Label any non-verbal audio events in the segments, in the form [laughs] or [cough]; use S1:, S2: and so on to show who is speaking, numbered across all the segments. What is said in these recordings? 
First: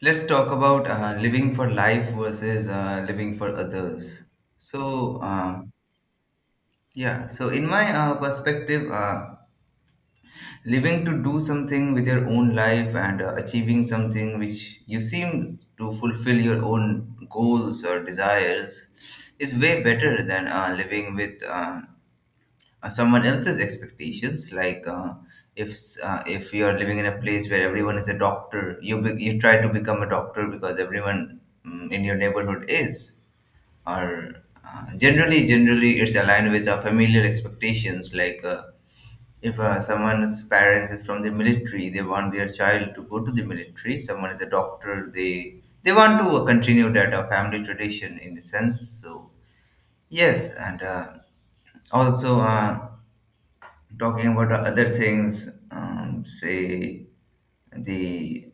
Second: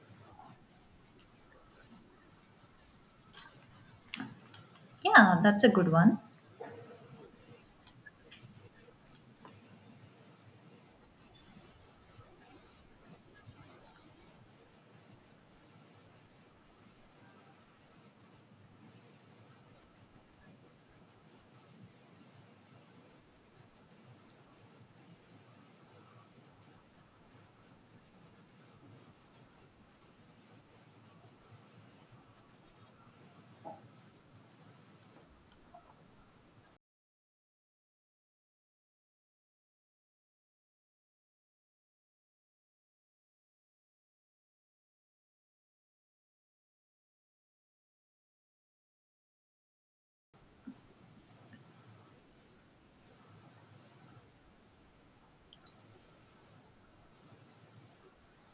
S1: Let's talk about living for life versus living for others. So,
S2: Yeah, that's a good one.
S1: yeah, so in my perspective, living to do something with your own life and achieving something which you seem to fulfill your own goals or desires is way better than living with someone else's expectations, like if you are living in a place where everyone is a doctor, you try to become a doctor because everyone in your neighborhood is, or generally it's aligned with our familiar expectations, like if someone's parents is from the military, they want their child to go to the military. Someone is a doctor, they want to continue that family tradition in a sense. So, yes, and also, talking about the other things, say the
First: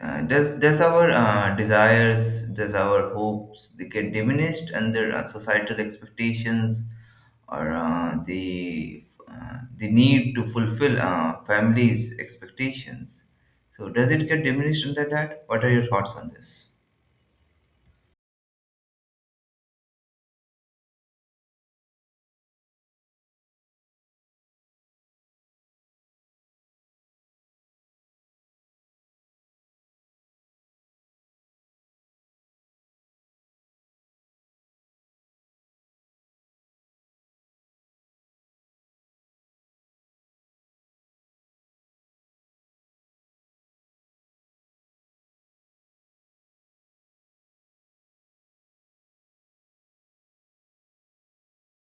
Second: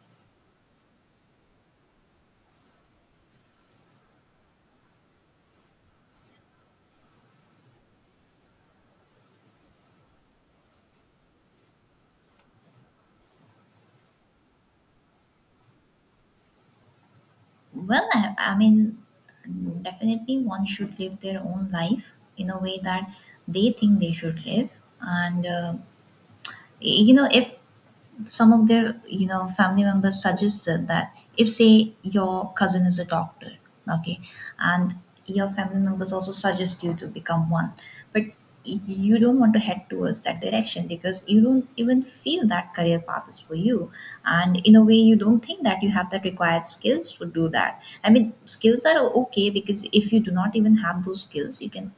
S1: does our desires, does our hopes, they get diminished under societal expectations, or the need to fulfill families' expectations? So does it get diminished under that? What are your thoughts on this?
S2: Well, I mean, definitely one should live their own life in a way that they think they should live. And, uh, you know, if some of their you know family members suggested that if say your cousin is a doctor, okay, and your family members also suggest you to become one, but you don't want to head towards that direction because you don't even feel that career path is for you, and in a way you don't think that you have that required skills to do that. I mean, skills are okay because if you do not even have those skills you can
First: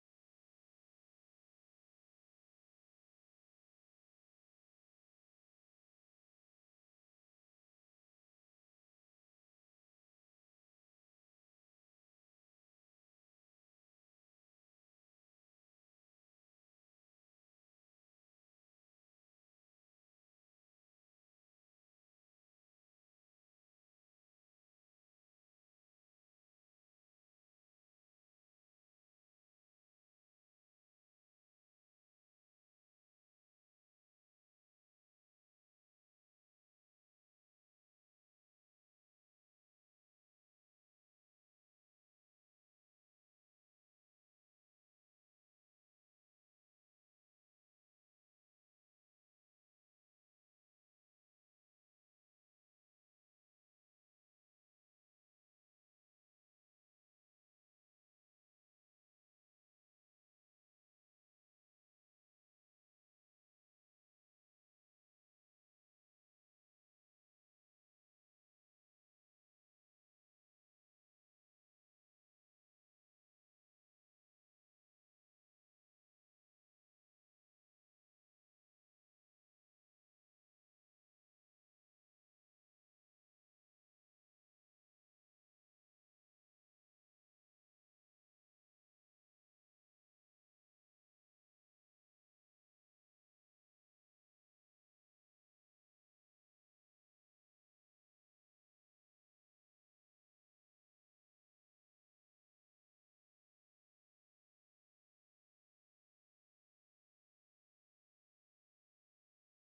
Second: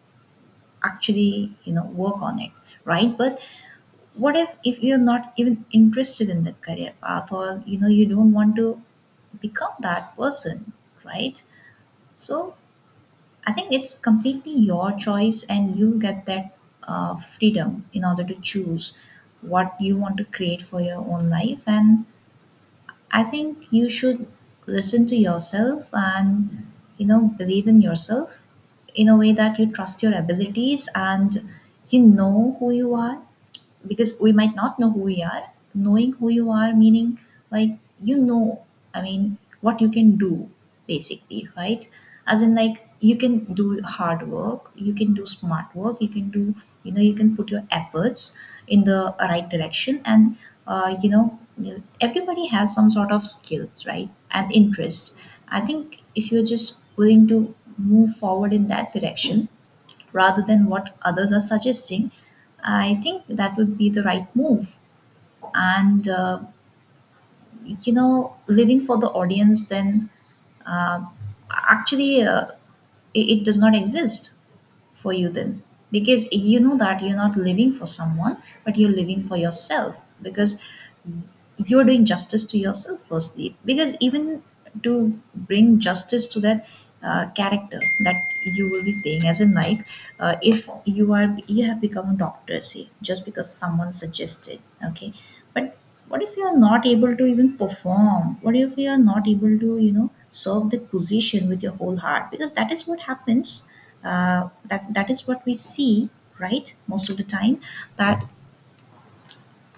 S2: actually, you know, work on it, right? But what if you're not even interested in that career path, or you know you don't want to become that person, right? So I think it's completely your choice and you get that freedom in order to choose what you want to create for your own life. And I think you should listen to yourself and, you know, believe in yourself, in a way that you trust your abilities and you know who you are. Because we might not know who we are. Knowing who you are meaning, like, you know, I mean what you can do, basically, right? As in like, you can do hard work, you can do smart work, you can do, you know, you can put your efforts in the right direction. And you know, everybody has some sort of skills, right? And interest. I think if you're just willing to move forward in that direction rather than what others are suggesting, I think that would be the right move. And, uh, you know, living for the audience, then uh, actually it does not exist for you then, because you know that you're not living for someone, but you're living for yourself, because you're doing justice to yourself firstly. Because even to bring justice to that character that you will be playing, as in like, if you are, you have become a doctor, say, just because someone suggested, okay, but what if you are not able to even perform? What if you are not able to, you know, serve that position with your whole heart? Because that is what happens. That is what we see, right, most of the time. That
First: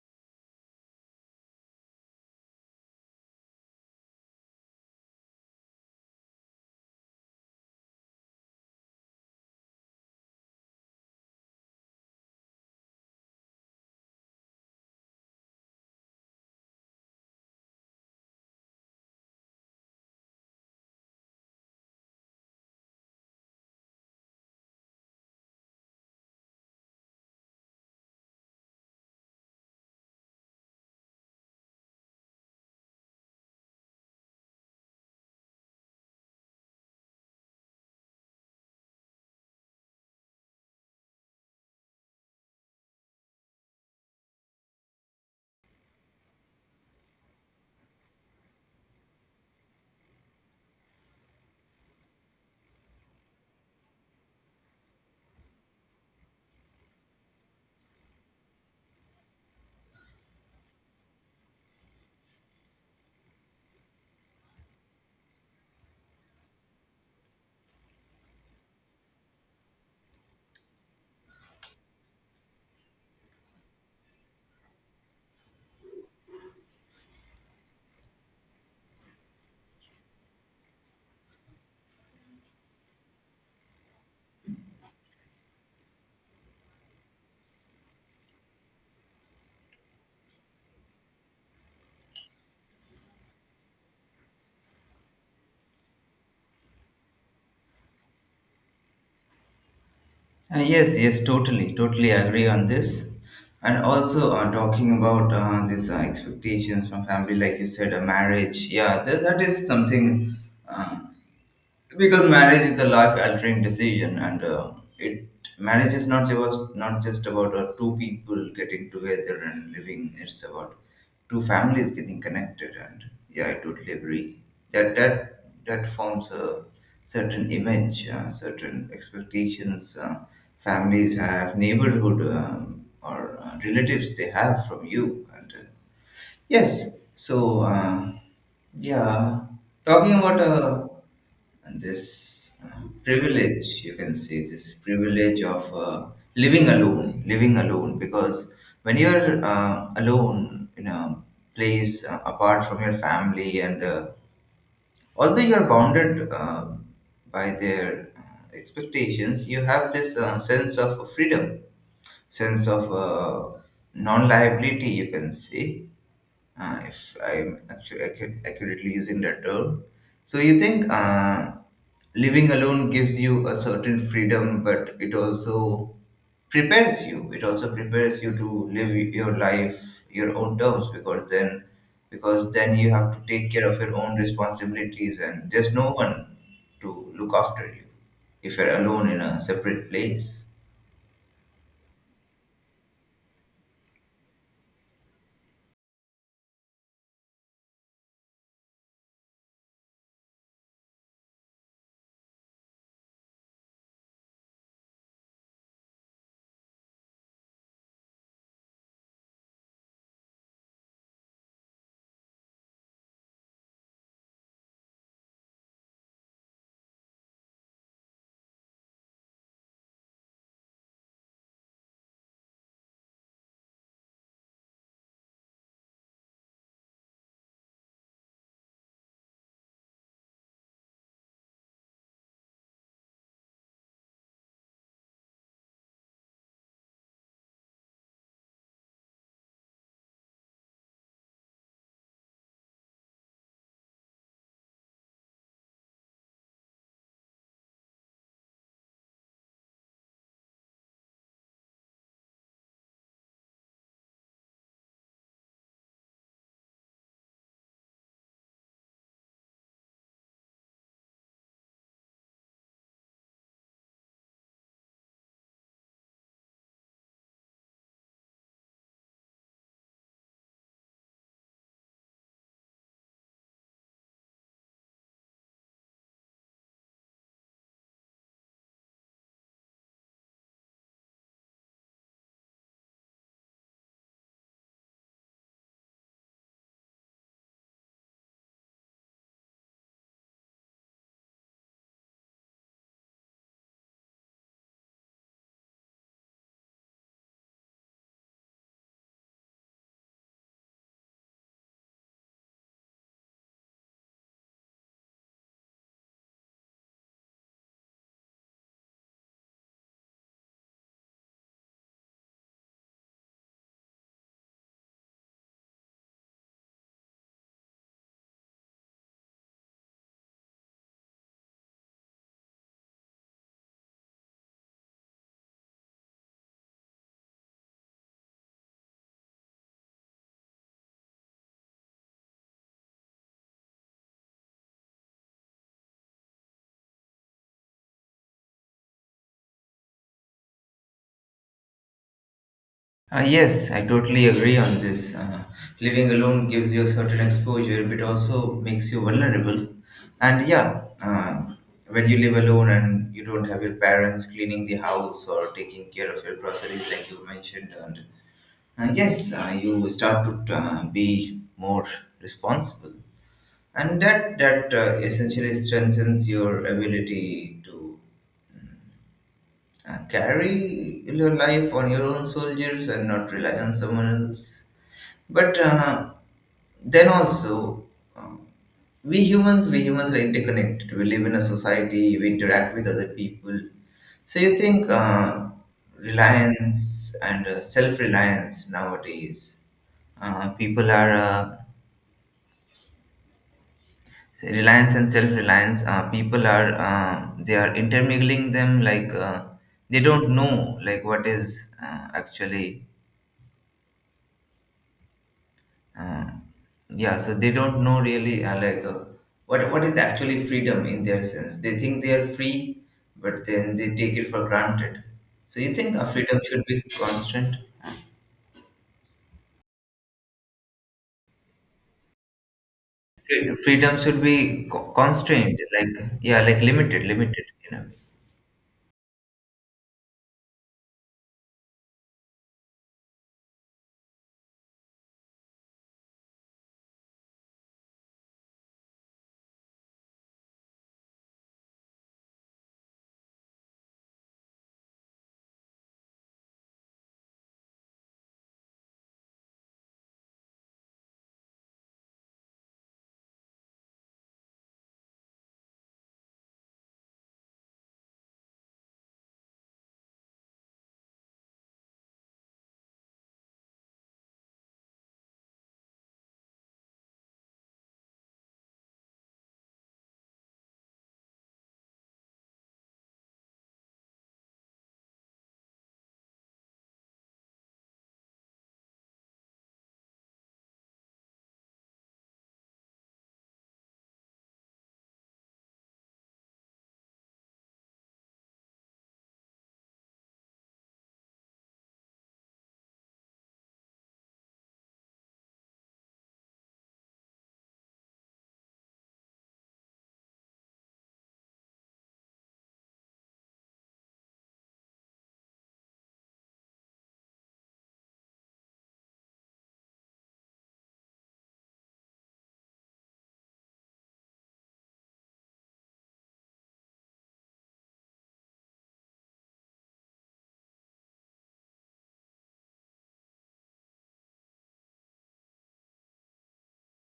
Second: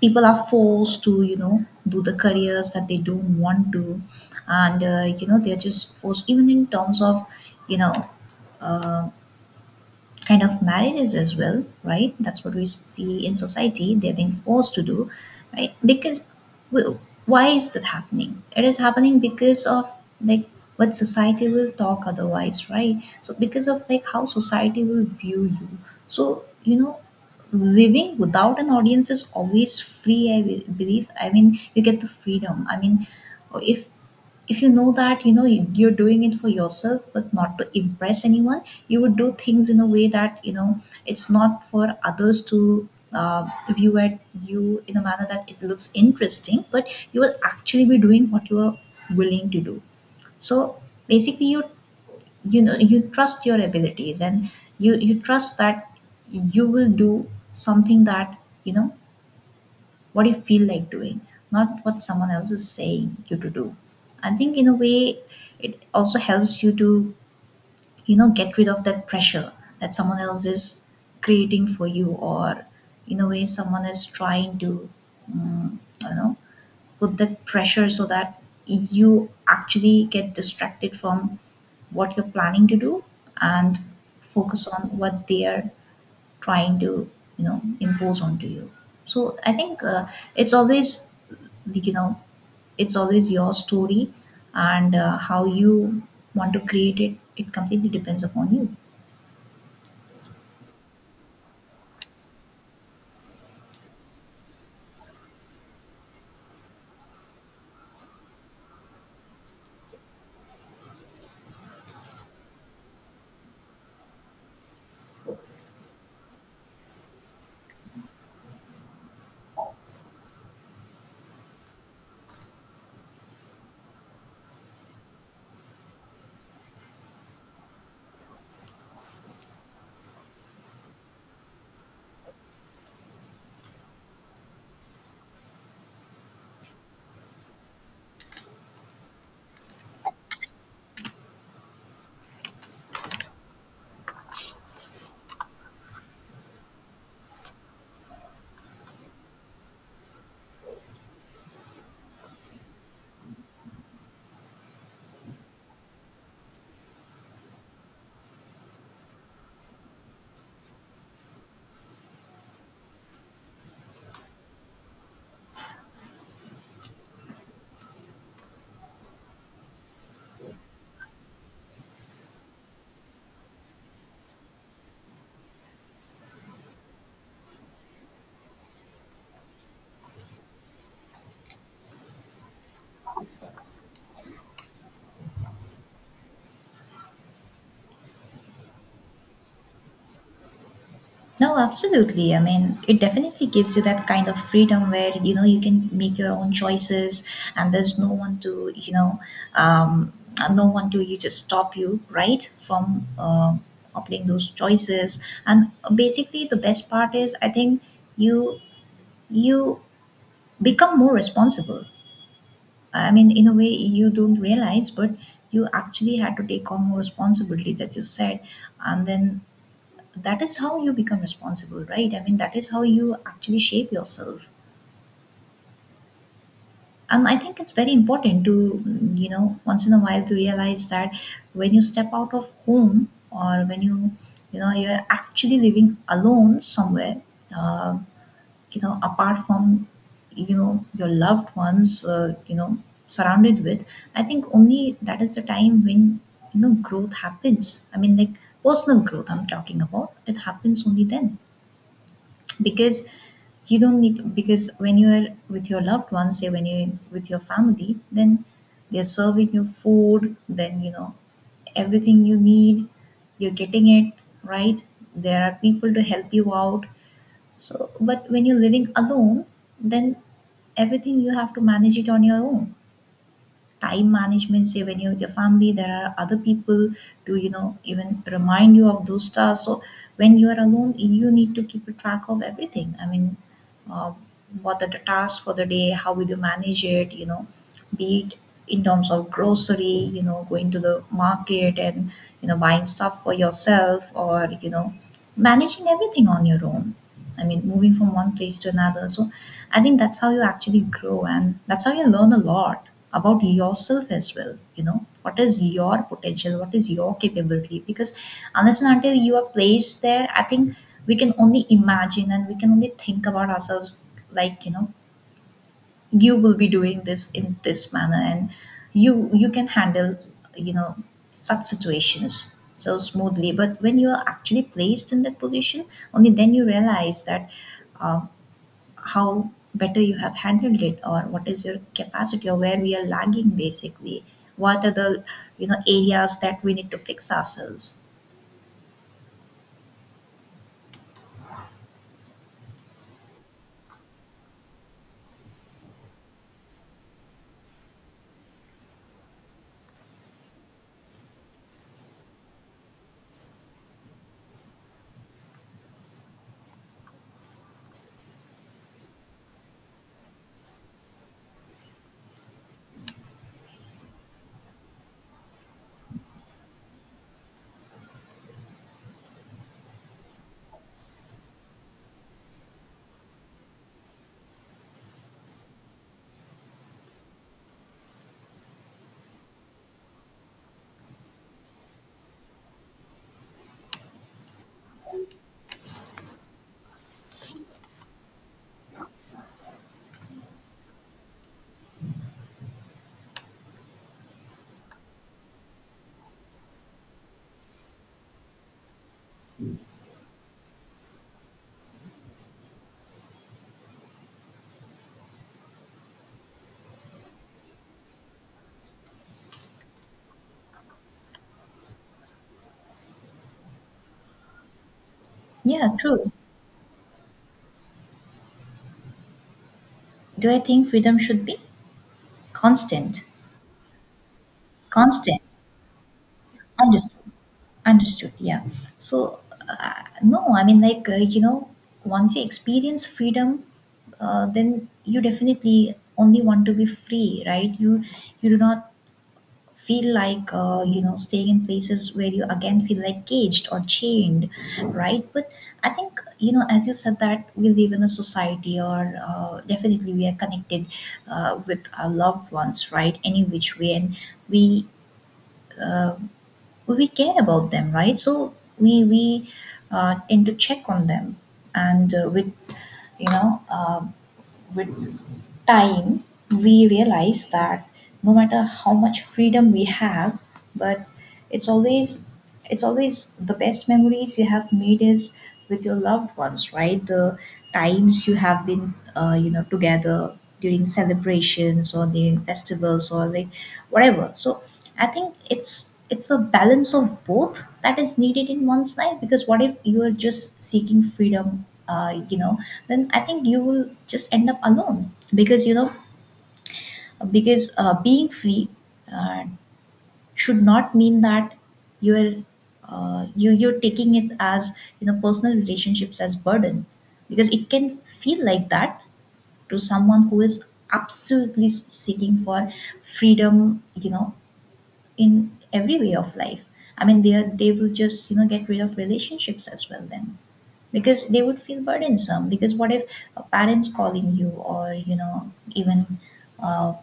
S2: people are forced to, you know, do the careers that they don't want to. And you know, they're just forced, even in terms of, you know, uh, kind of marriages as well, right? That's what we see in society. They're being forced to do, right? Because w- why is that happening? It is happening because of, like, what society will talk otherwise, right? So, because of like how society will view you. So you know, living without an audience is always free. I believe. I mean, you get the freedom. I mean, if you know that, you know, you're doing it for yourself but not to impress anyone, you would do things in a way that, you know, it's not for others to view at you in a manner that it looks interesting. But you will actually be doing what you are willing to do. So basically you, you know, you trust your abilities and you trust that you will do something that, you know, what you feel like doing, not what someone else is saying you to do. I think in a way, it also helps you to, you know, get rid of that pressure that someone else is creating for you, or in a way, someone is trying to, I know, put that pressure so that you actually get distracted from what you're planning to do, and focus on what they are trying to, you know, impose onto you. So I think it's always, you know, it's always your story. And how you want to create it, it completely depends upon you.
S1: Yes, yes, totally, totally agree on this. And also, talking about these expectations from family, like you said, a marriage. Yeah, that is something. Uh, because marriage is a life altering decision, and it marriage is not just about two people getting together and living. It's about two families getting connected, and yeah, I totally agree that that forms a certain image, certain expectations, families have, neighborhood, or relatives they have from you. And yes, so yeah, talking about, and this privilege, you can say, this privilege of living alone, because when you're alone in a place apart from your family, and although you're bounded by their expectations, you have this sense of freedom, sense of non-liability, you can say, if I'm actually accurately using that term. So you think living alone gives you a certain freedom, but it also prepares you to live your life, your own terms, because then you have to take care of your own responsibilities, and there's no one to look after you if you're alone in a separate place.
S2: No, absolutely. I mean, it definitely gives you that kind of freedom where, you know, you can make your own choices, and there's no one to, you know, um, no one to, you just stop you, right, from opting those choices. And basically the best part is, I think, you you become more responsible. I mean, in a way, you don't realize, but you actually had to take on more responsibilities, as you said. And then that is how you become responsible, right? I mean, that is how you actually shape yourself. And I think it's very important to, you know, once in a while to realize that when you step out of home, or when you know, you're actually living alone somewhere, um, you know, apart from, you know, your loved ones, you know, surrounded with, I think only that is the time when, you know, growth happens. I mean, like, personal growth I'm talking about. It happens only then, because you don't need, because when you are with your loved ones, say when you're with your family, then they're serving you food, then, you know, everything you need, you're getting it, right? There are people to help you out. So, but when you're living alone, then everything you have to manage it on your own. Time management, say when you're with your family, there are other people to, you know, even remind you of those stuff. So, when you are alone, you need to keep a track of everything. I mean, uh, what are the tasks for the day? How will you manage it? You know, be it in terms of grocery, you know, going to the market, and, you know, buying stuff for yourself, or, you know, managing everything on your own. I mean, moving from one place to another. So I think that's how you actually grow, and that's how you learn a lot about yourself as well. You know, what is your potential? What is your capability? Because unless and until you are placed there, I think we can only imagine and we can only think about ourselves, like, you know, you will be doing this in this manner, and you can handle, you know, such situations so smoothly. But when you are actually placed in that position, only then you realize that, uh, how better you have handled it, or what is your capacity, or where we are lagging, basically. What are the, you know, areas that we need to fix ourselves.
S1: Yes, I totally agree on this. Living alone gives you a certain exposure, but also makes you vulnerable. And yeah, when you live alone and you don't have your parents cleaning the house or taking care of your groceries, like you mentioned, and yes, you start to be more responsible, and that essentially strengthens your ability to carry your life on your own shoulders and not rely on someone else. But then also, um, we humans are interconnected. We live in a society. We interact with other people. So you think reliance and self-reliance nowadays, people are say reliance and self-reliance. People are They are intermingling them, like they don't know, like what is actually... Uh, yeah, so they don't know really, what is actually freedom in their sense. They think they are free, but then they take it for granted. So you
S2: Yeah,
S1: think
S2: true.
S1: freedom should be constant?
S2: Do I think freedom should be constant?
S1: Freedom should be
S2: Constant.
S1: constrained, like, yeah, like limited,
S2: Understood.
S1: limited. You know.
S2: Understood. Yeah. So, no, I mean, like, you know, once you experience freedom, then you definitely only want to be free, right? You do not feel like you know, staying in places where you again feel like caged or chained, right? But I think, you know, as you said, that we live in a society, or definitely we are connected with our loved ones, right? Any which way, and we. Uh, we care about them, right? So we tend to check on them. And with, you know, with time, we realize that no matter how much freedom we have, but it's always, it's always the best memories you have made is with your loved ones, right? The times you have been you know, together during celebrations or during festivals, or like, whatever. So I think it's a balance of both that is needed in one's life. Because what if you are just seeking freedom, you know, then I think you will just end up alone, because you know, because being free uh, should not mean that you're, you you're taking it as, you know, personal relationships as burden. Because it can feel like that to someone who is absolutely seeking for freedom, you know, in every way of life. I mean, they will just, you know, get rid of relationships as well, then, because they would feel burdensome. Because what if parents calling you or even uh,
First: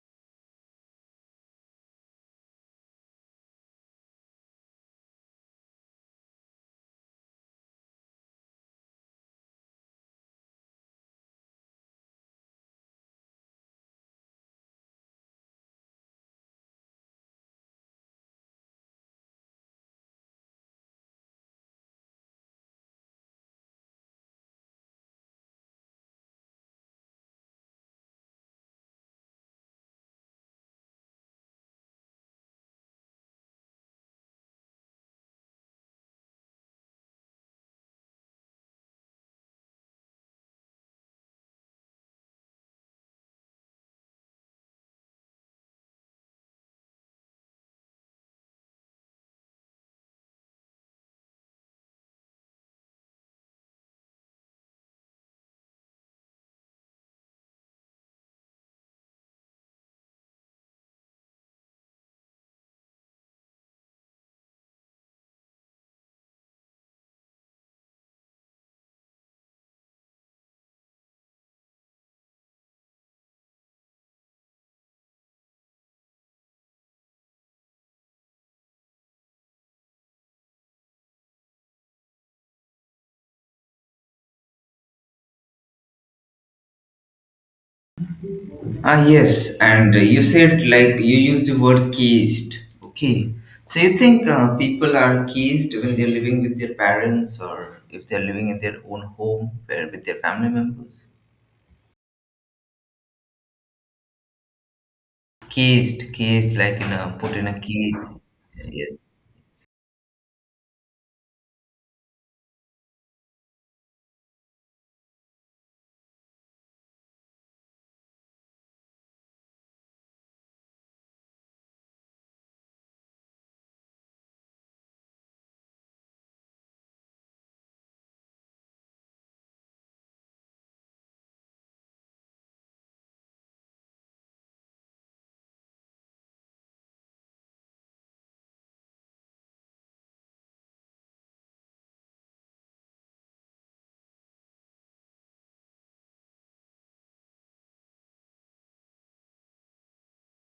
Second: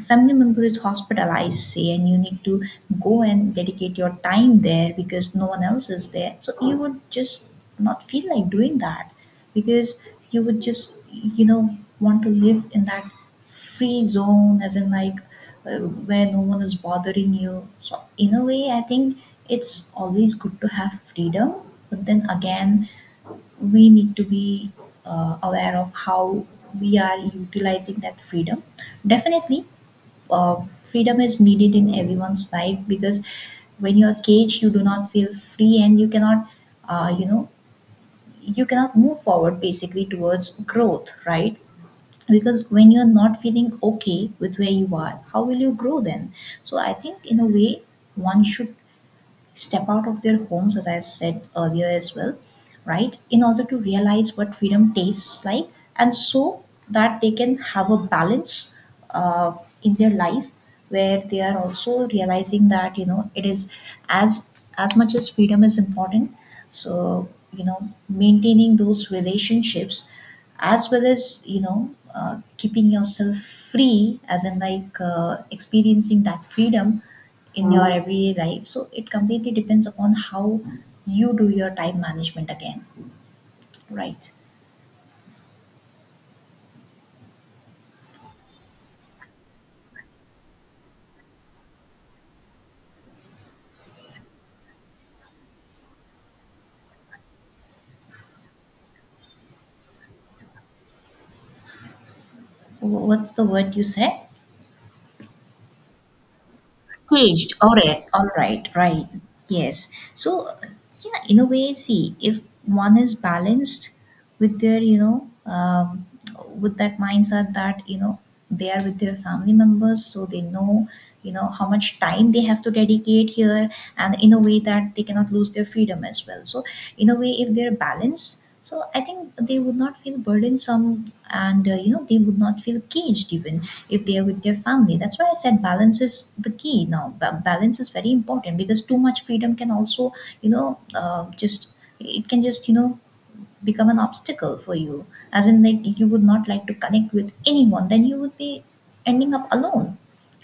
S2: family member is hospitalized say and you need to go and dedicate your time there because no one else is there, so you would just not feel like doing that because you would just want to live in that free zone, as in like, uh, where no one is bothering you. So in a way I think it's always good to have freedom, but then again we need to be aware of how we are utilizing that freedom. Definitely uh, freedom is needed in everyone's life, because when you're caged you do not feel free and you cannot, uh, you know you cannot move forward basically towards growth, right? Because when you're not feeling okay with where you are, how will you grow then? So I think in a way one should step out of their homes, as I've said earlier as well, right, in order to realize what freedom tastes like, and so that they can have a balance uh, in their life, where they are also realizing that, you know, it is, as much as freedom is important, so, you know, maintaining those relationships as well as, keeping yourself free, as in like, experiencing that freedom in your everyday life. So it completely depends upon how you do your time management again, right?
S1: Ah, yes, and you said, like, you used the word caged. Okay, so you think people are caged when they're living with their parents, or if they're living in their own home where with their family members?
S2: What's the word you said?
S1: Caged, caged, like in a, put in
S2: Caged.
S1: a
S2: All
S1: cage.
S2: right. All right.
S1: Yes.
S2: Right. Yes. So, yeah, in a way, see, if one is balanced with their, with that mindset that, you know, they are with their family members, so they know, you know, how much time they have to dedicate here, and in a way that they cannot lose their freedom as well. So, in a way, if they're balanced, so I think they would not feel burdensome, and, you know, they would not feel caged even if they are with their family. That's why I said balance is the key now. Balance is very important because too much freedom can also, just, it can just, you know, become an obstacle for you. As in, like, you would not like to connect with anyone, then you would be ending up alone,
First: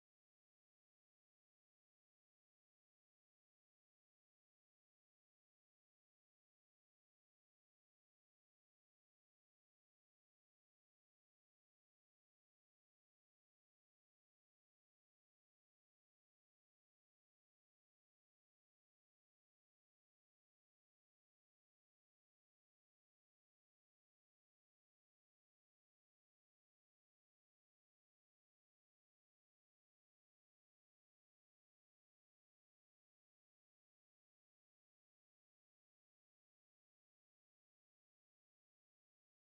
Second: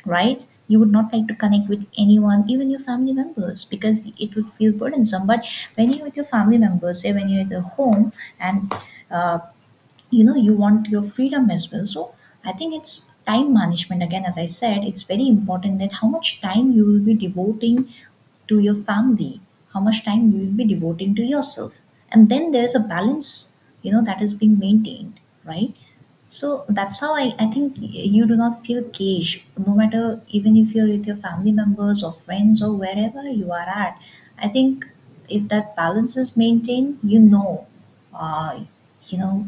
S2: right? You would not like to connect with anyone, even your family members, because it would feel burdensome. But when you're with your family members, say when you're at the home and uh, you know you want your freedom as well. So I think it's time management again, as I said, it's very important that how much time you will be devoting to your family, how much time you will be devoting to yourself, and then there's a balance, you know, that is being maintained, right? So that's how I think you do not feel caged, no matter even if you're with your family members or friends or wherever you are at. I think if that balance is maintained, uh, you know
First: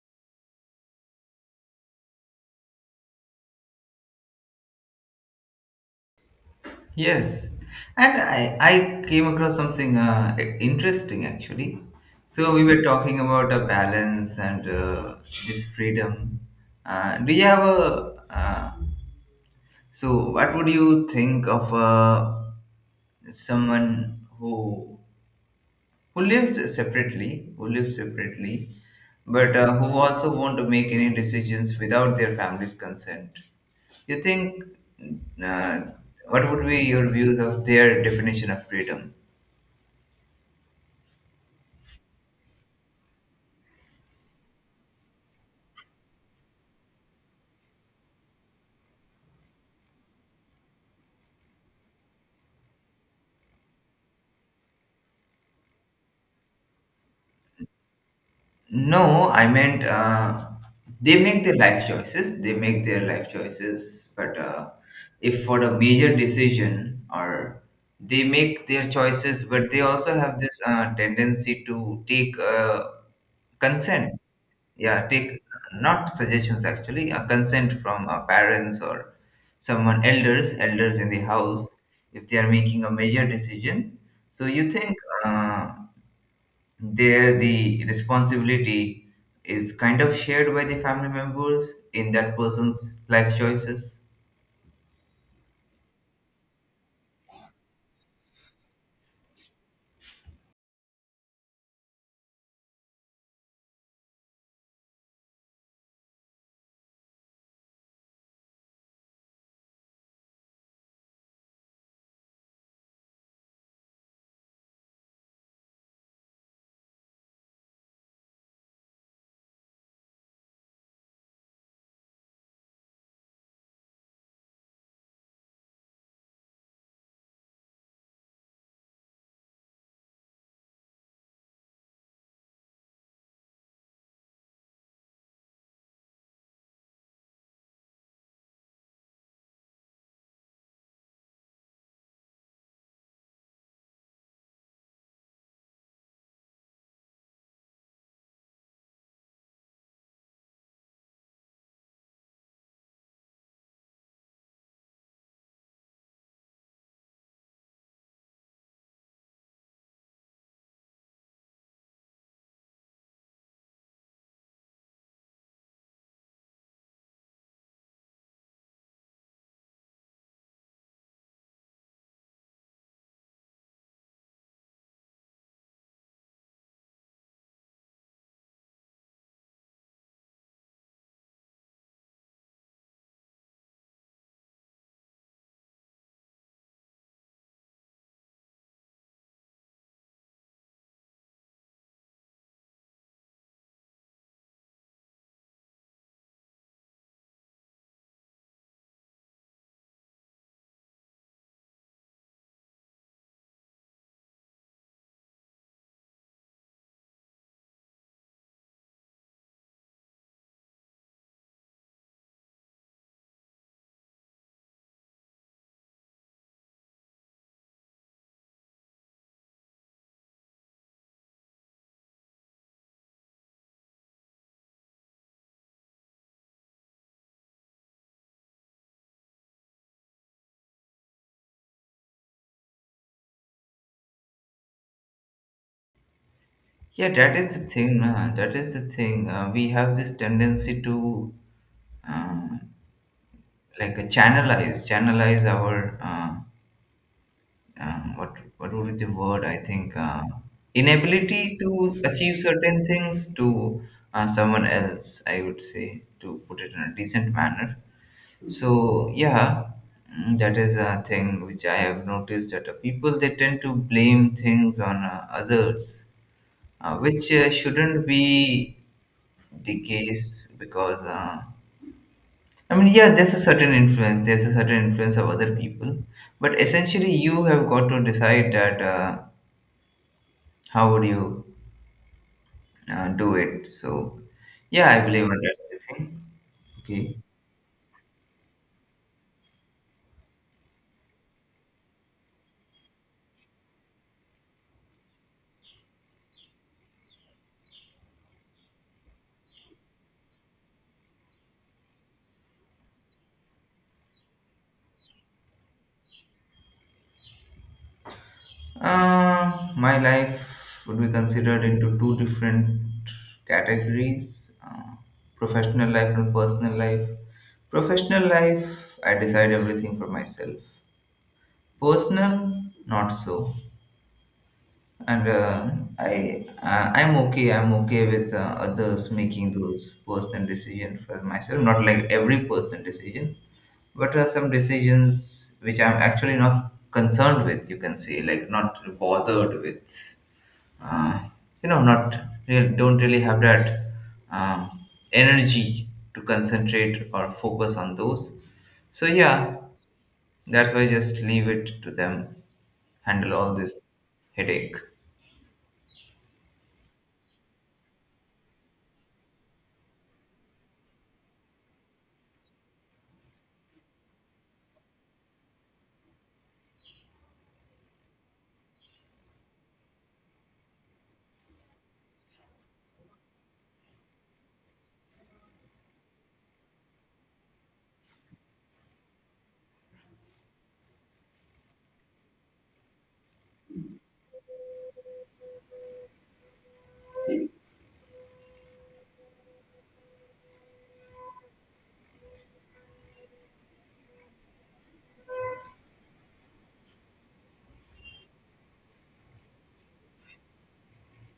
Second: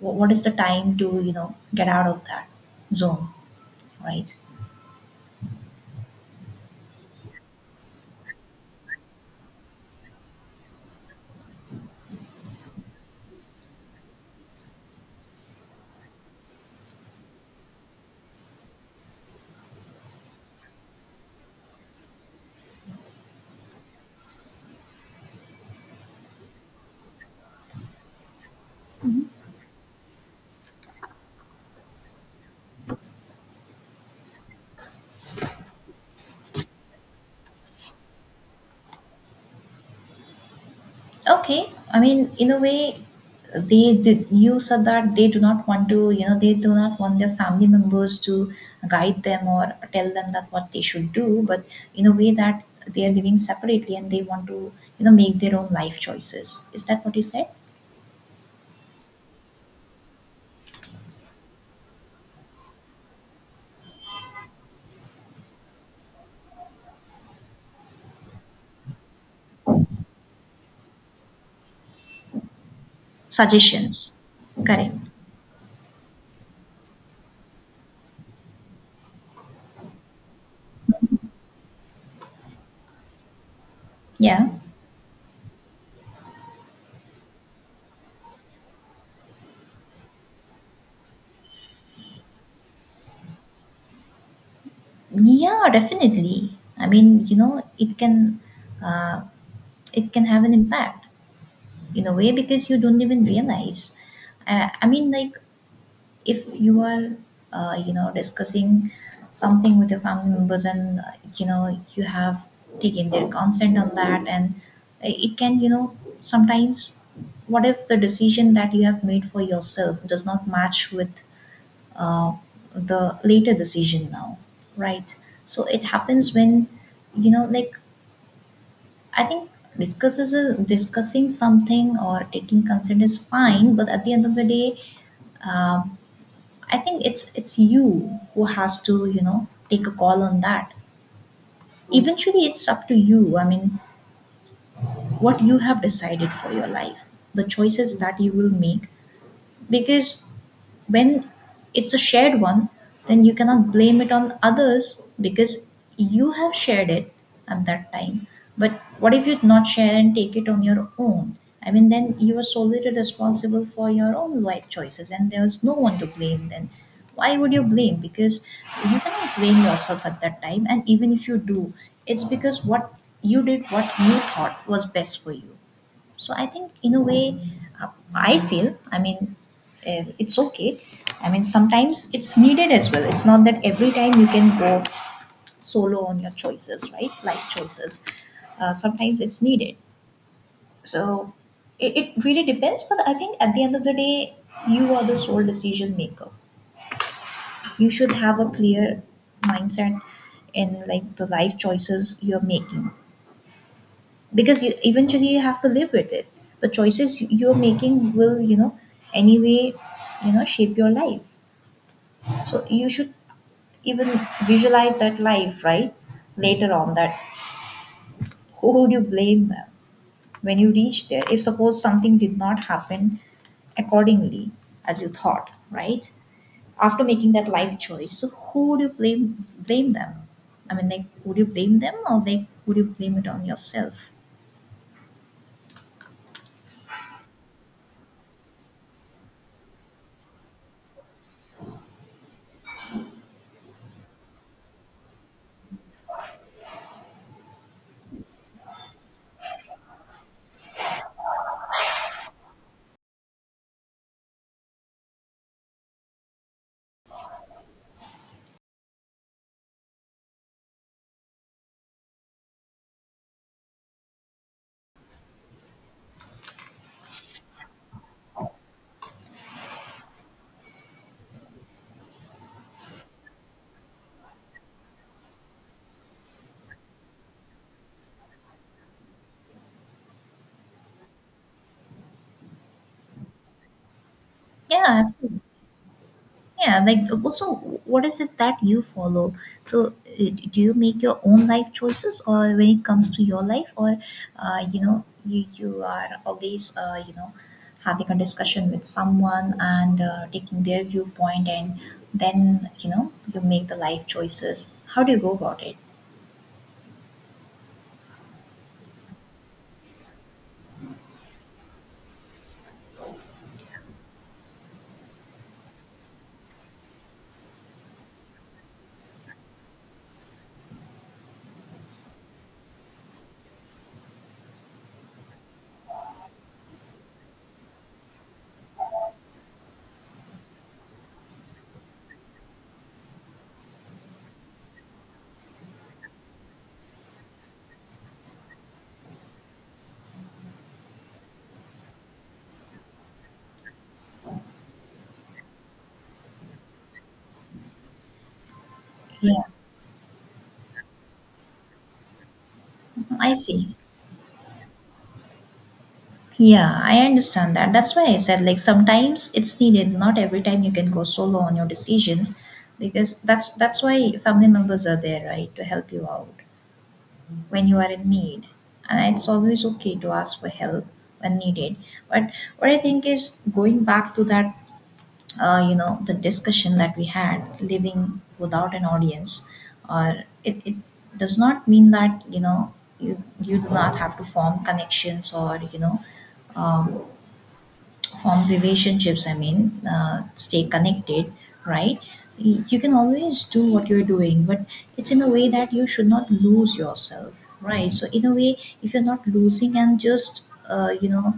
S2: what is the time to, you know, get out of that zone, right?
S1: Yes, and I came across something interesting actually. So we were talking about a balance and this freedom. Uh, do you have a uh, so what would you think of someone who who lives separately, who lives separately but who also want to make any decisions without their family's consent? You think, uh, what would be your views of their definition of freedom?
S2: Okay, I mean, in a way, they you said that they do not want to, you know, they do not want their family members to guide them or tell them that what they should do, but in a way that they are living separately and they want to, you know, make their own life choices. Is that what you said?
S1: No, I meant, they make their life choices. They make their life choices, but if for a major decision, or they make their choices, but they also have this tendency to take consent.
S2: Suggestions. Correct.
S1: Yeah, take, not suggestions actually, a consent from parents, or someone, elders in the house, if they are making a major decision. So
S2: Yeah.
S1: you think uh, there, the responsibility is kind of shared by the family members in that person's life choices.
S2: Yeah, definitely. I mean, you know, it can, uh, it can have an impact in a way because you don't even realize, I mean, like, if you are, you know, discussing something with your family members and, you know, you have taken their consent on that, and it can, you know, sometimes, what if the decision that you have made for yourself does not match with, uh, the later decision now, right? So it happens when, you know, like, I think discusses discussing something or taking consent is fine, but at the end of the day, um, I think it's you who has to, you know, take a call on that. Eventually, it's up to you. I mean, what you have decided for your life, the choices that you will make, because when it's a shared one, then you cannot blame it on others because you have shared it at that time. But what if you not share and take it on your own? I mean, then you are solely responsible for your own life choices, and there's no one to blame then. Why would you blame? Because you cannot blame yourself at that time, and even if you do, it's because what you did, what you thought was best for you. So I think, in a way, uh, I feel, I mean, it's okay. I mean, sometimes it's needed as well. It's not that every time you can go solo on your choices, right? Life choices. Sometimes it's needed. So it really depends, but I think at the end of the day, you are the sole decision maker. You should have a clear mindset in like the life choices you're making, because you eventually you have to live with it. The choices you're making will, you know, anyway, you know, shape your life. So you should even visualize that life, right, later on, that who would you blame when you reach there if suppose something did not happen accordingly as you thought, right, after making that life choice. So who would you blame? Blame them. I mean, like, would you blame them or like would you blame it on yourself?
S1: Yeah, that is the thing, na. That is the thing. We have this tendency to uh, like channelize our what would be the word? I think inability to achieve certain things to someone else, I would say, to put it in a decent manner. So yeah, that is a thing which I have noticed, that people, they tend to blame things on others, which shouldn't be the case because... I mean, yeah, there's a certain influence. There's a certain influence of other people, but essentially, you have got to decide that, how would you do it? So,
S2: Yeah,
S1: yeah, I believe in
S2: absolutely.
S1: that thing.
S2: Yeah, like
S1: Okay.
S2: also, what is it that you follow? So, do you make your own life choices, or when it comes to your life, or, you know, you are always, you know, having a discussion with someone and, taking their viewpoint, and then, you know, you make the life choices. How do you go about it?
S1: My life would be considered into two different categories, professional life and personal life. Professional life, I decide everything for myself. Personal, not so. And I'm okay. I'm okay with others making those personal decisions for myself. Not like every person decision, what are some decisions which I'm actually not concerned with, you can say, like not bothered with, uh, not real, don't really have that um, energy to concentrate or focus on those. So
S2: Yeah,
S1: yeah, that's why just leave it to them,
S2: I
S1: handle all
S2: see.
S1: this headache.
S2: Yeah, I understand that. That's why I said, like, sometimes it's needed. Not every time you can go solo on your decisions, because that's why family members are there, right, to help you out when you are in need. And it's always okay to ask for help when needed. But what I think is going back to that, you know, the discussion that we had, living without an audience, or it does not mean that, you know, you do not have to form connections or, um, form relationships. I mean, uh, stay connected, right? You can always do what you're doing, but it's in a way that you should not lose yourself, right? So in a way, if you're not losing and just, uh, you know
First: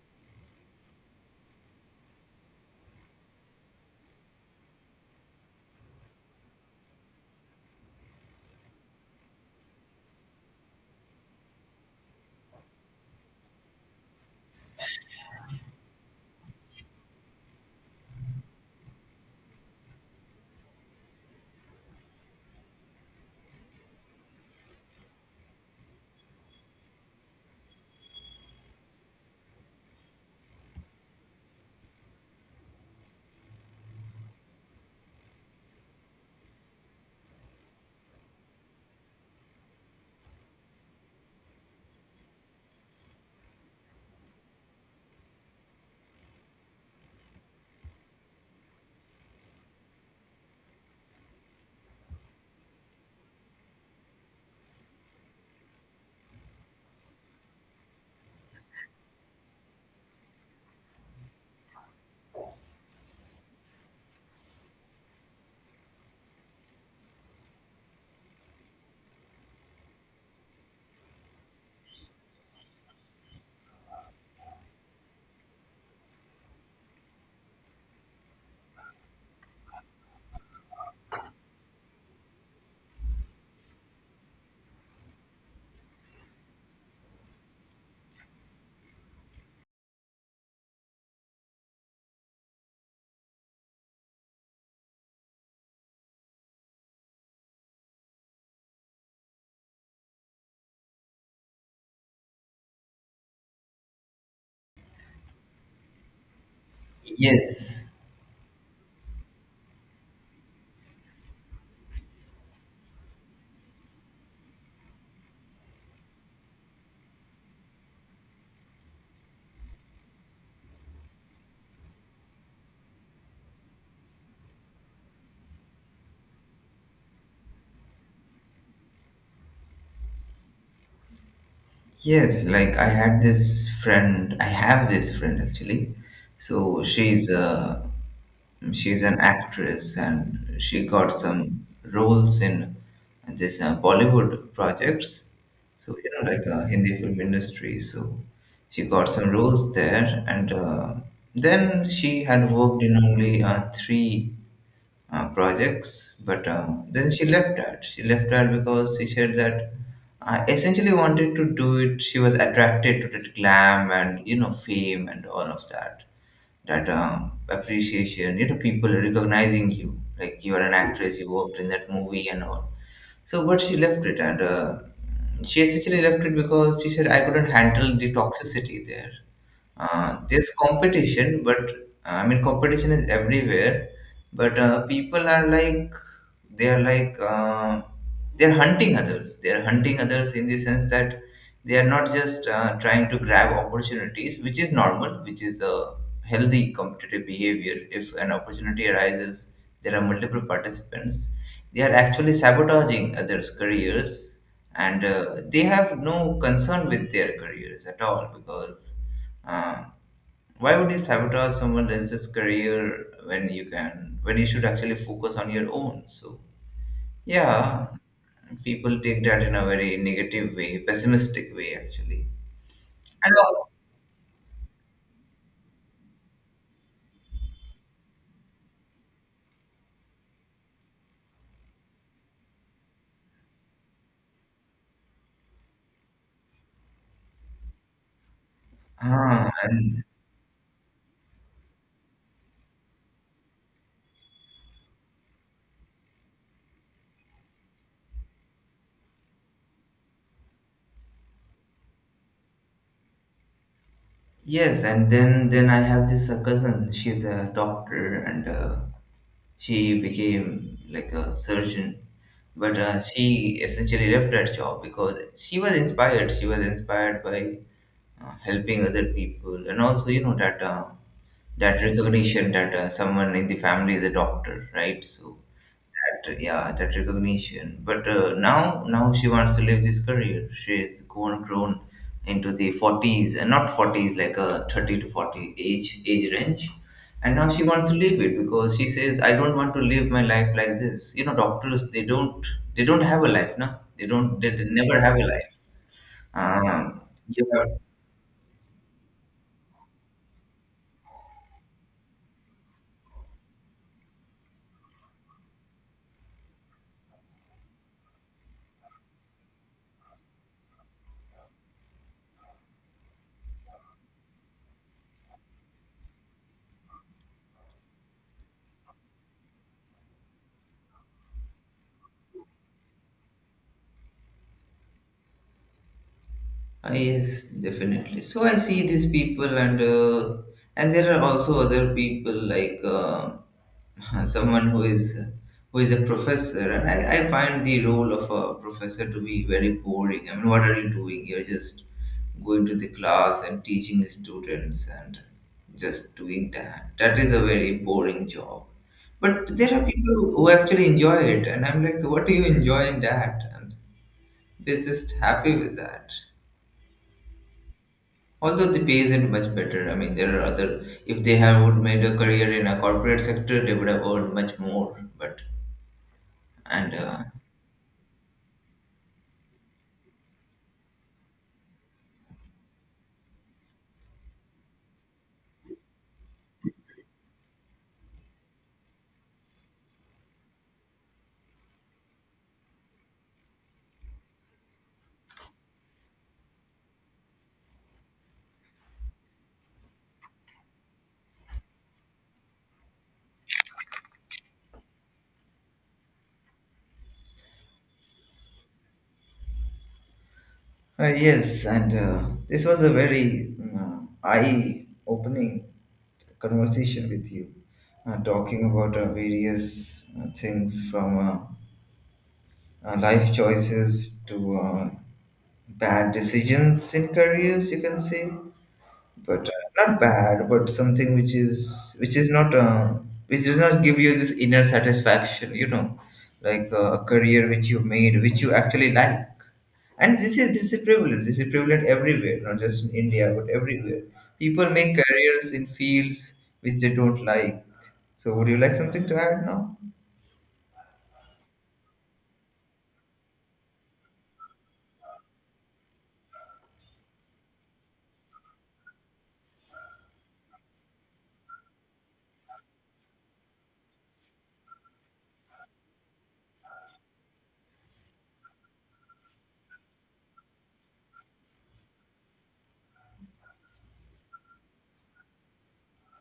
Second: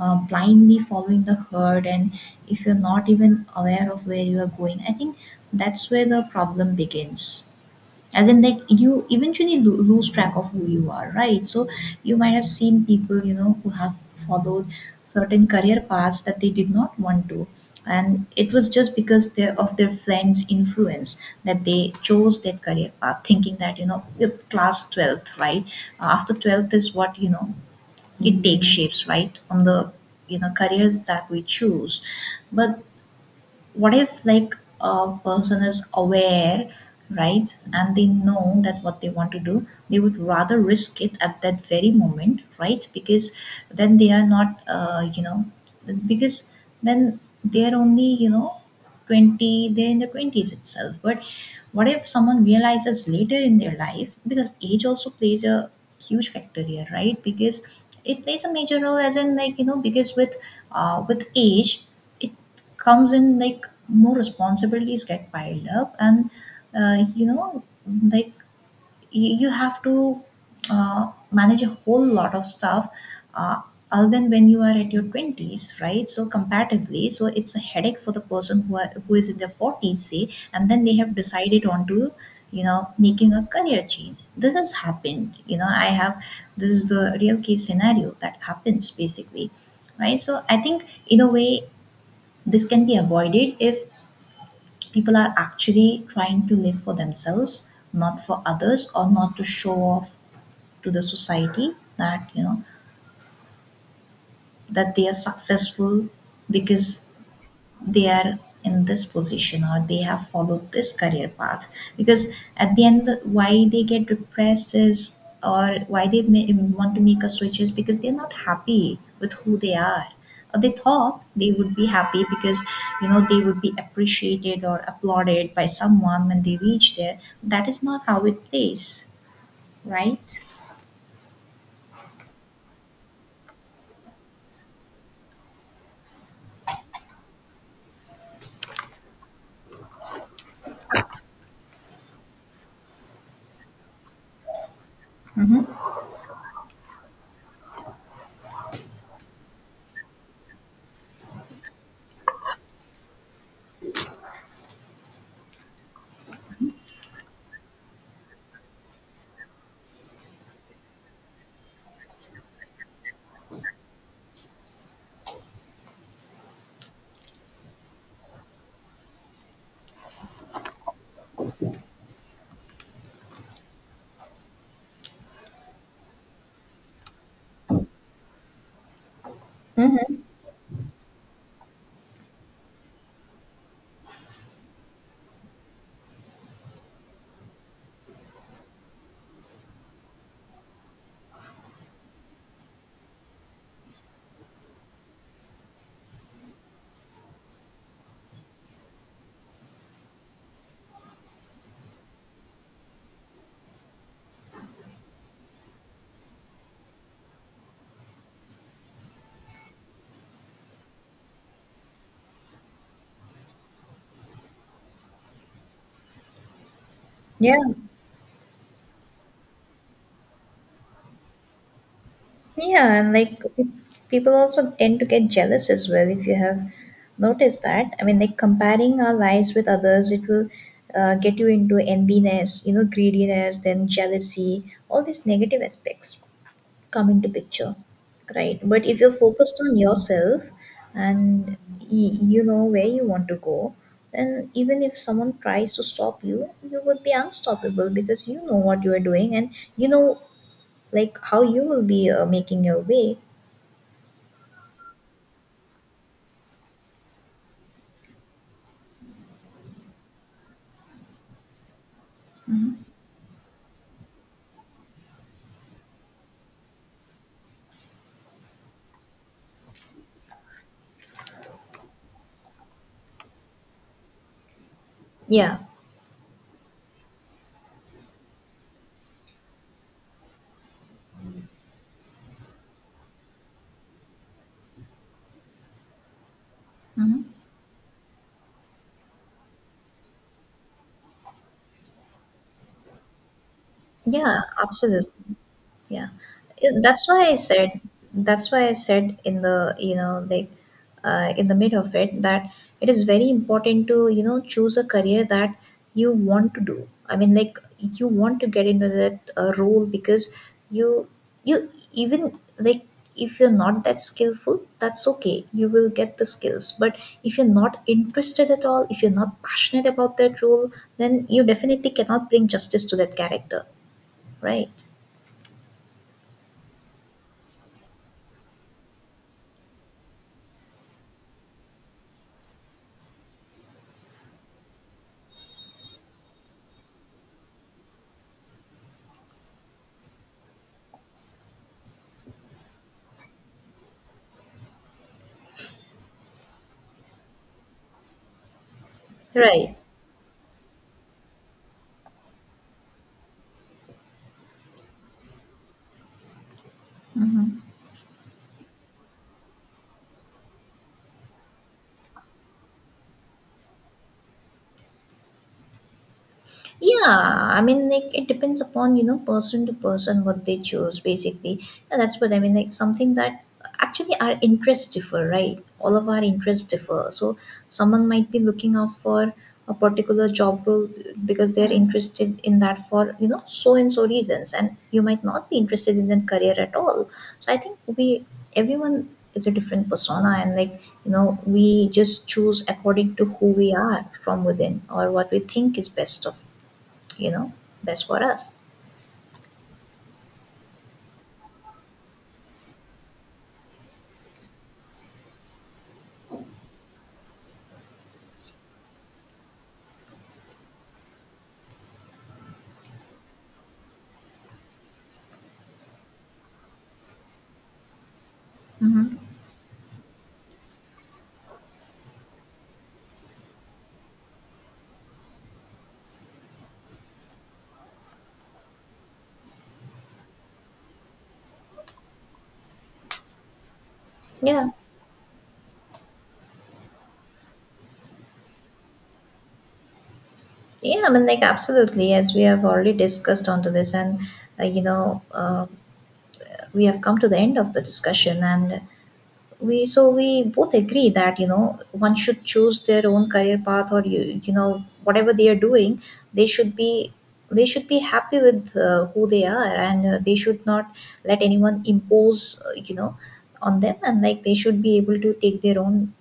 S2: blindly following the herd, and if you're not even aware of where you are going, I think that's where the problem begins, as in like you eventually lose track of who you are, right? So you might have seen people, you know, who have followed certain career paths that they did not want to, and it was just because they of their friends influence that they chose that career path, thinking that, you know, yep, class 12th, right? After 12th is what, you know, it takes shapes, right, on the, you know, careers that we choose, but what if, like, a person is aware, right, and they know that what they want to do, they would rather risk it at that very moment, right? Because then they are not, because then they are only, you know, 20, they're in the 20s itself, but what if someone realizes later in their life? Because age also plays a huge factor here, right? Because it plays a major role, as in like, you know, because with, with age, it comes in like more responsibilities get piled up, and, you know, like, you have to, manage a whole lot of stuff, uh, other than when you are at your 20s, right? So, comparatively, so it's a headache for the person who is in their 40s say, and then they have decided on to, you know, making a career change. This has happened, you know. I have, this is the real case scenario that happens basically, right? So I think in a way this can be avoided if people are actually trying to live for themselves, not for others, or not to show off to the society that, you know, that they are successful because
S1: Yes.
S2: they are in this position or they have followed this career path. Because at the end, why they get depressed is, or why they may want to make a switch is, because they're not happy with who they are, or they thought they would be happy because, you know, they would be appreciated or applauded by someone when they reach there. That is not how it plays, right?
S1: Yes, like I had this friend, I have this friend actually. So she's uh, she's an actress and she got some roles in this Bollywood projects.
S2: Hmm.
S1: So, you know, like Hindi film industry. So she got some roles there, and then she had worked in only three projects. But then she left that. She left that because she said that I essentially wanted to do it. She was attracted to that glam and fame and all of that. That appreciation, people recognizing you, like you are an actress. You worked in that movie and all. So, but she left it, and she essentially left it because she said I couldn't handle the toxicity there. There's competition, but I mean, competition is everywhere. But people are like, they are like uh, they're hunting others. They're hunting others, in the sense that they are not just trying to grab opportunities, which is normal, which is a healthy competitive behavior. If an opportunity arises, there are multiple participants. They are actually sabotaging others' careers, and they have no concern with their careers at all, because uh, why would you sabotage someone else's career when you can, when you should actually focus on your own? So,
S2: Yeah.
S1: yeah, people take that in a very negative way, pessimistic way, actually.
S2: Yeah, and
S1: And...
S2: like people also tend to get jealous as well, if you have noticed that. I mean, like comparing our lives with others, it will, get you into enviness, you know, greediness, then jealousy, all these negative aspects come into picture, right? But if you're
S1: Ah,
S2: focused on
S1: and
S2: yourself and you know where you want to go, then even if someone tries to stop you, you would be unstoppable, because you know what you are doing and you know like how you will be, making your way.
S1: yes, and then I have this cousin. She's a doctor, and she became like a surgeon. But she essentially left that job because she was inspired. She was inspired by helping other people, and also, that recognition, that someone in the family is a doctor, right? So
S2: Yeah.
S1: that, yeah, that recognition. But now she wants to live this career. She is grown into the 40s, and not forties, like a 30 to 40 age range. And
S2: Mhm.
S1: now she wants to leave it because she says, I don't want to live my life like this. You know, doctors, they don't have a life, no? They don't
S2: Yeah,
S1: they never have a
S2: absolutely.
S1: life.
S2: Yeah. It-
S1: Um,
S2: That's why I
S1: you have...
S2: said, that's why I said in the, you know, like, in the mid of it, that it is very important to, you know, choose a career that you want to do. I mean, like, you want to get into that role because you, you even like, if you're not that skillful, that's okay. You will get the skills. But if you're not interested at all, if you're not passionate about that role, then you definitely cannot bring justice to that character. Right.
S1: Ah, yes, definitely. So I see these people, and there are also other people, like [laughs] someone who is a professor, and I find the role of a professor to be very boring. I mean, what are you doing? You're just going to the class and teaching the students, and just doing that. That is a very boring job. But there
S2: Right.
S1: are people who actually enjoy it, and I'm like, what do you enjoy in that? And they're just happy with that.
S2: Mm-hmm.
S1: Although the pay isn't much better, I mean, there are other... If they have would made a career in a corporate sector, they would have earned much more. But, and
S2: Yeah, I mean, like, it depends upon, you know, person to person, what they choose basically, and that's what I mean. Like, something that, actually our interests differ, right? All of our interests differ. So someone might be looking out for a particular job role because they are interested in that for, you know, so and so reasons, and you might not be interested in that career at all. So I think we, everyone is a different persona, and like, you know, we just choose according to who we are from within or what we think is best of, you know, best for us.
S1: yes, and this was a very eye-opening conversation with you, talking about various things, from life choices to bad decisions in careers, you can say,
S2: Mm-hmm.
S1: but not bad, but something which is not, which does not give you this inner satisfaction, like a career which you made, which you actually like. And this is prevalent, everywhere. Not just in India, but everywhere, people
S2: Yeah.
S1: make careers in fields which they don't like. So, would you like something to add now?
S2: Yeah, I mean, like, absolutely. As we have already discussed onto this, and, you know, we have come to the end of the discussion. And we, so we both agree that, you know, one should choose their own career path, or you know, whatever they are doing, they should be, they should be happy with who they are, and they should not let anyone impose, you know, on them, and like they should be able to take their own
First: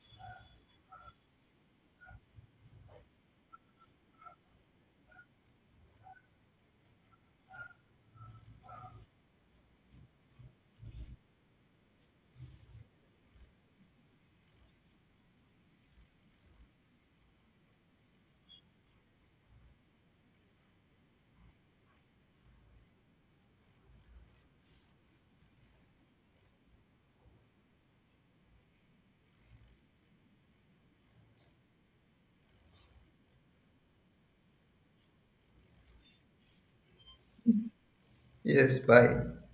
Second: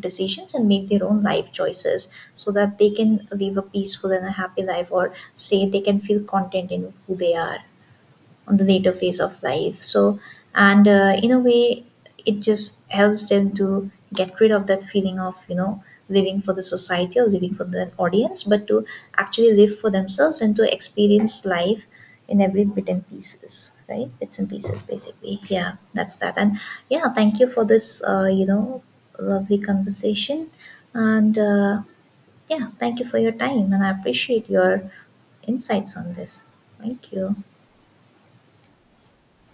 S2: decisions and make their own life choices so that they can live a peaceful and a happy life, or say they can feel content in who they are on the later phase of life. So, and in a way, it just helps them to get rid of that feeling of, you know, living for the society or living for the audience, but to actually live for themselves and to experience life in every bit and pieces, right? Bits and pieces, basically. Yeah, that's that. And yeah, thank you for this, you know, lovely conversation. And yeah, thank you for your time. And I appreciate your insights on this. Thank you.
S1: Yes, bye.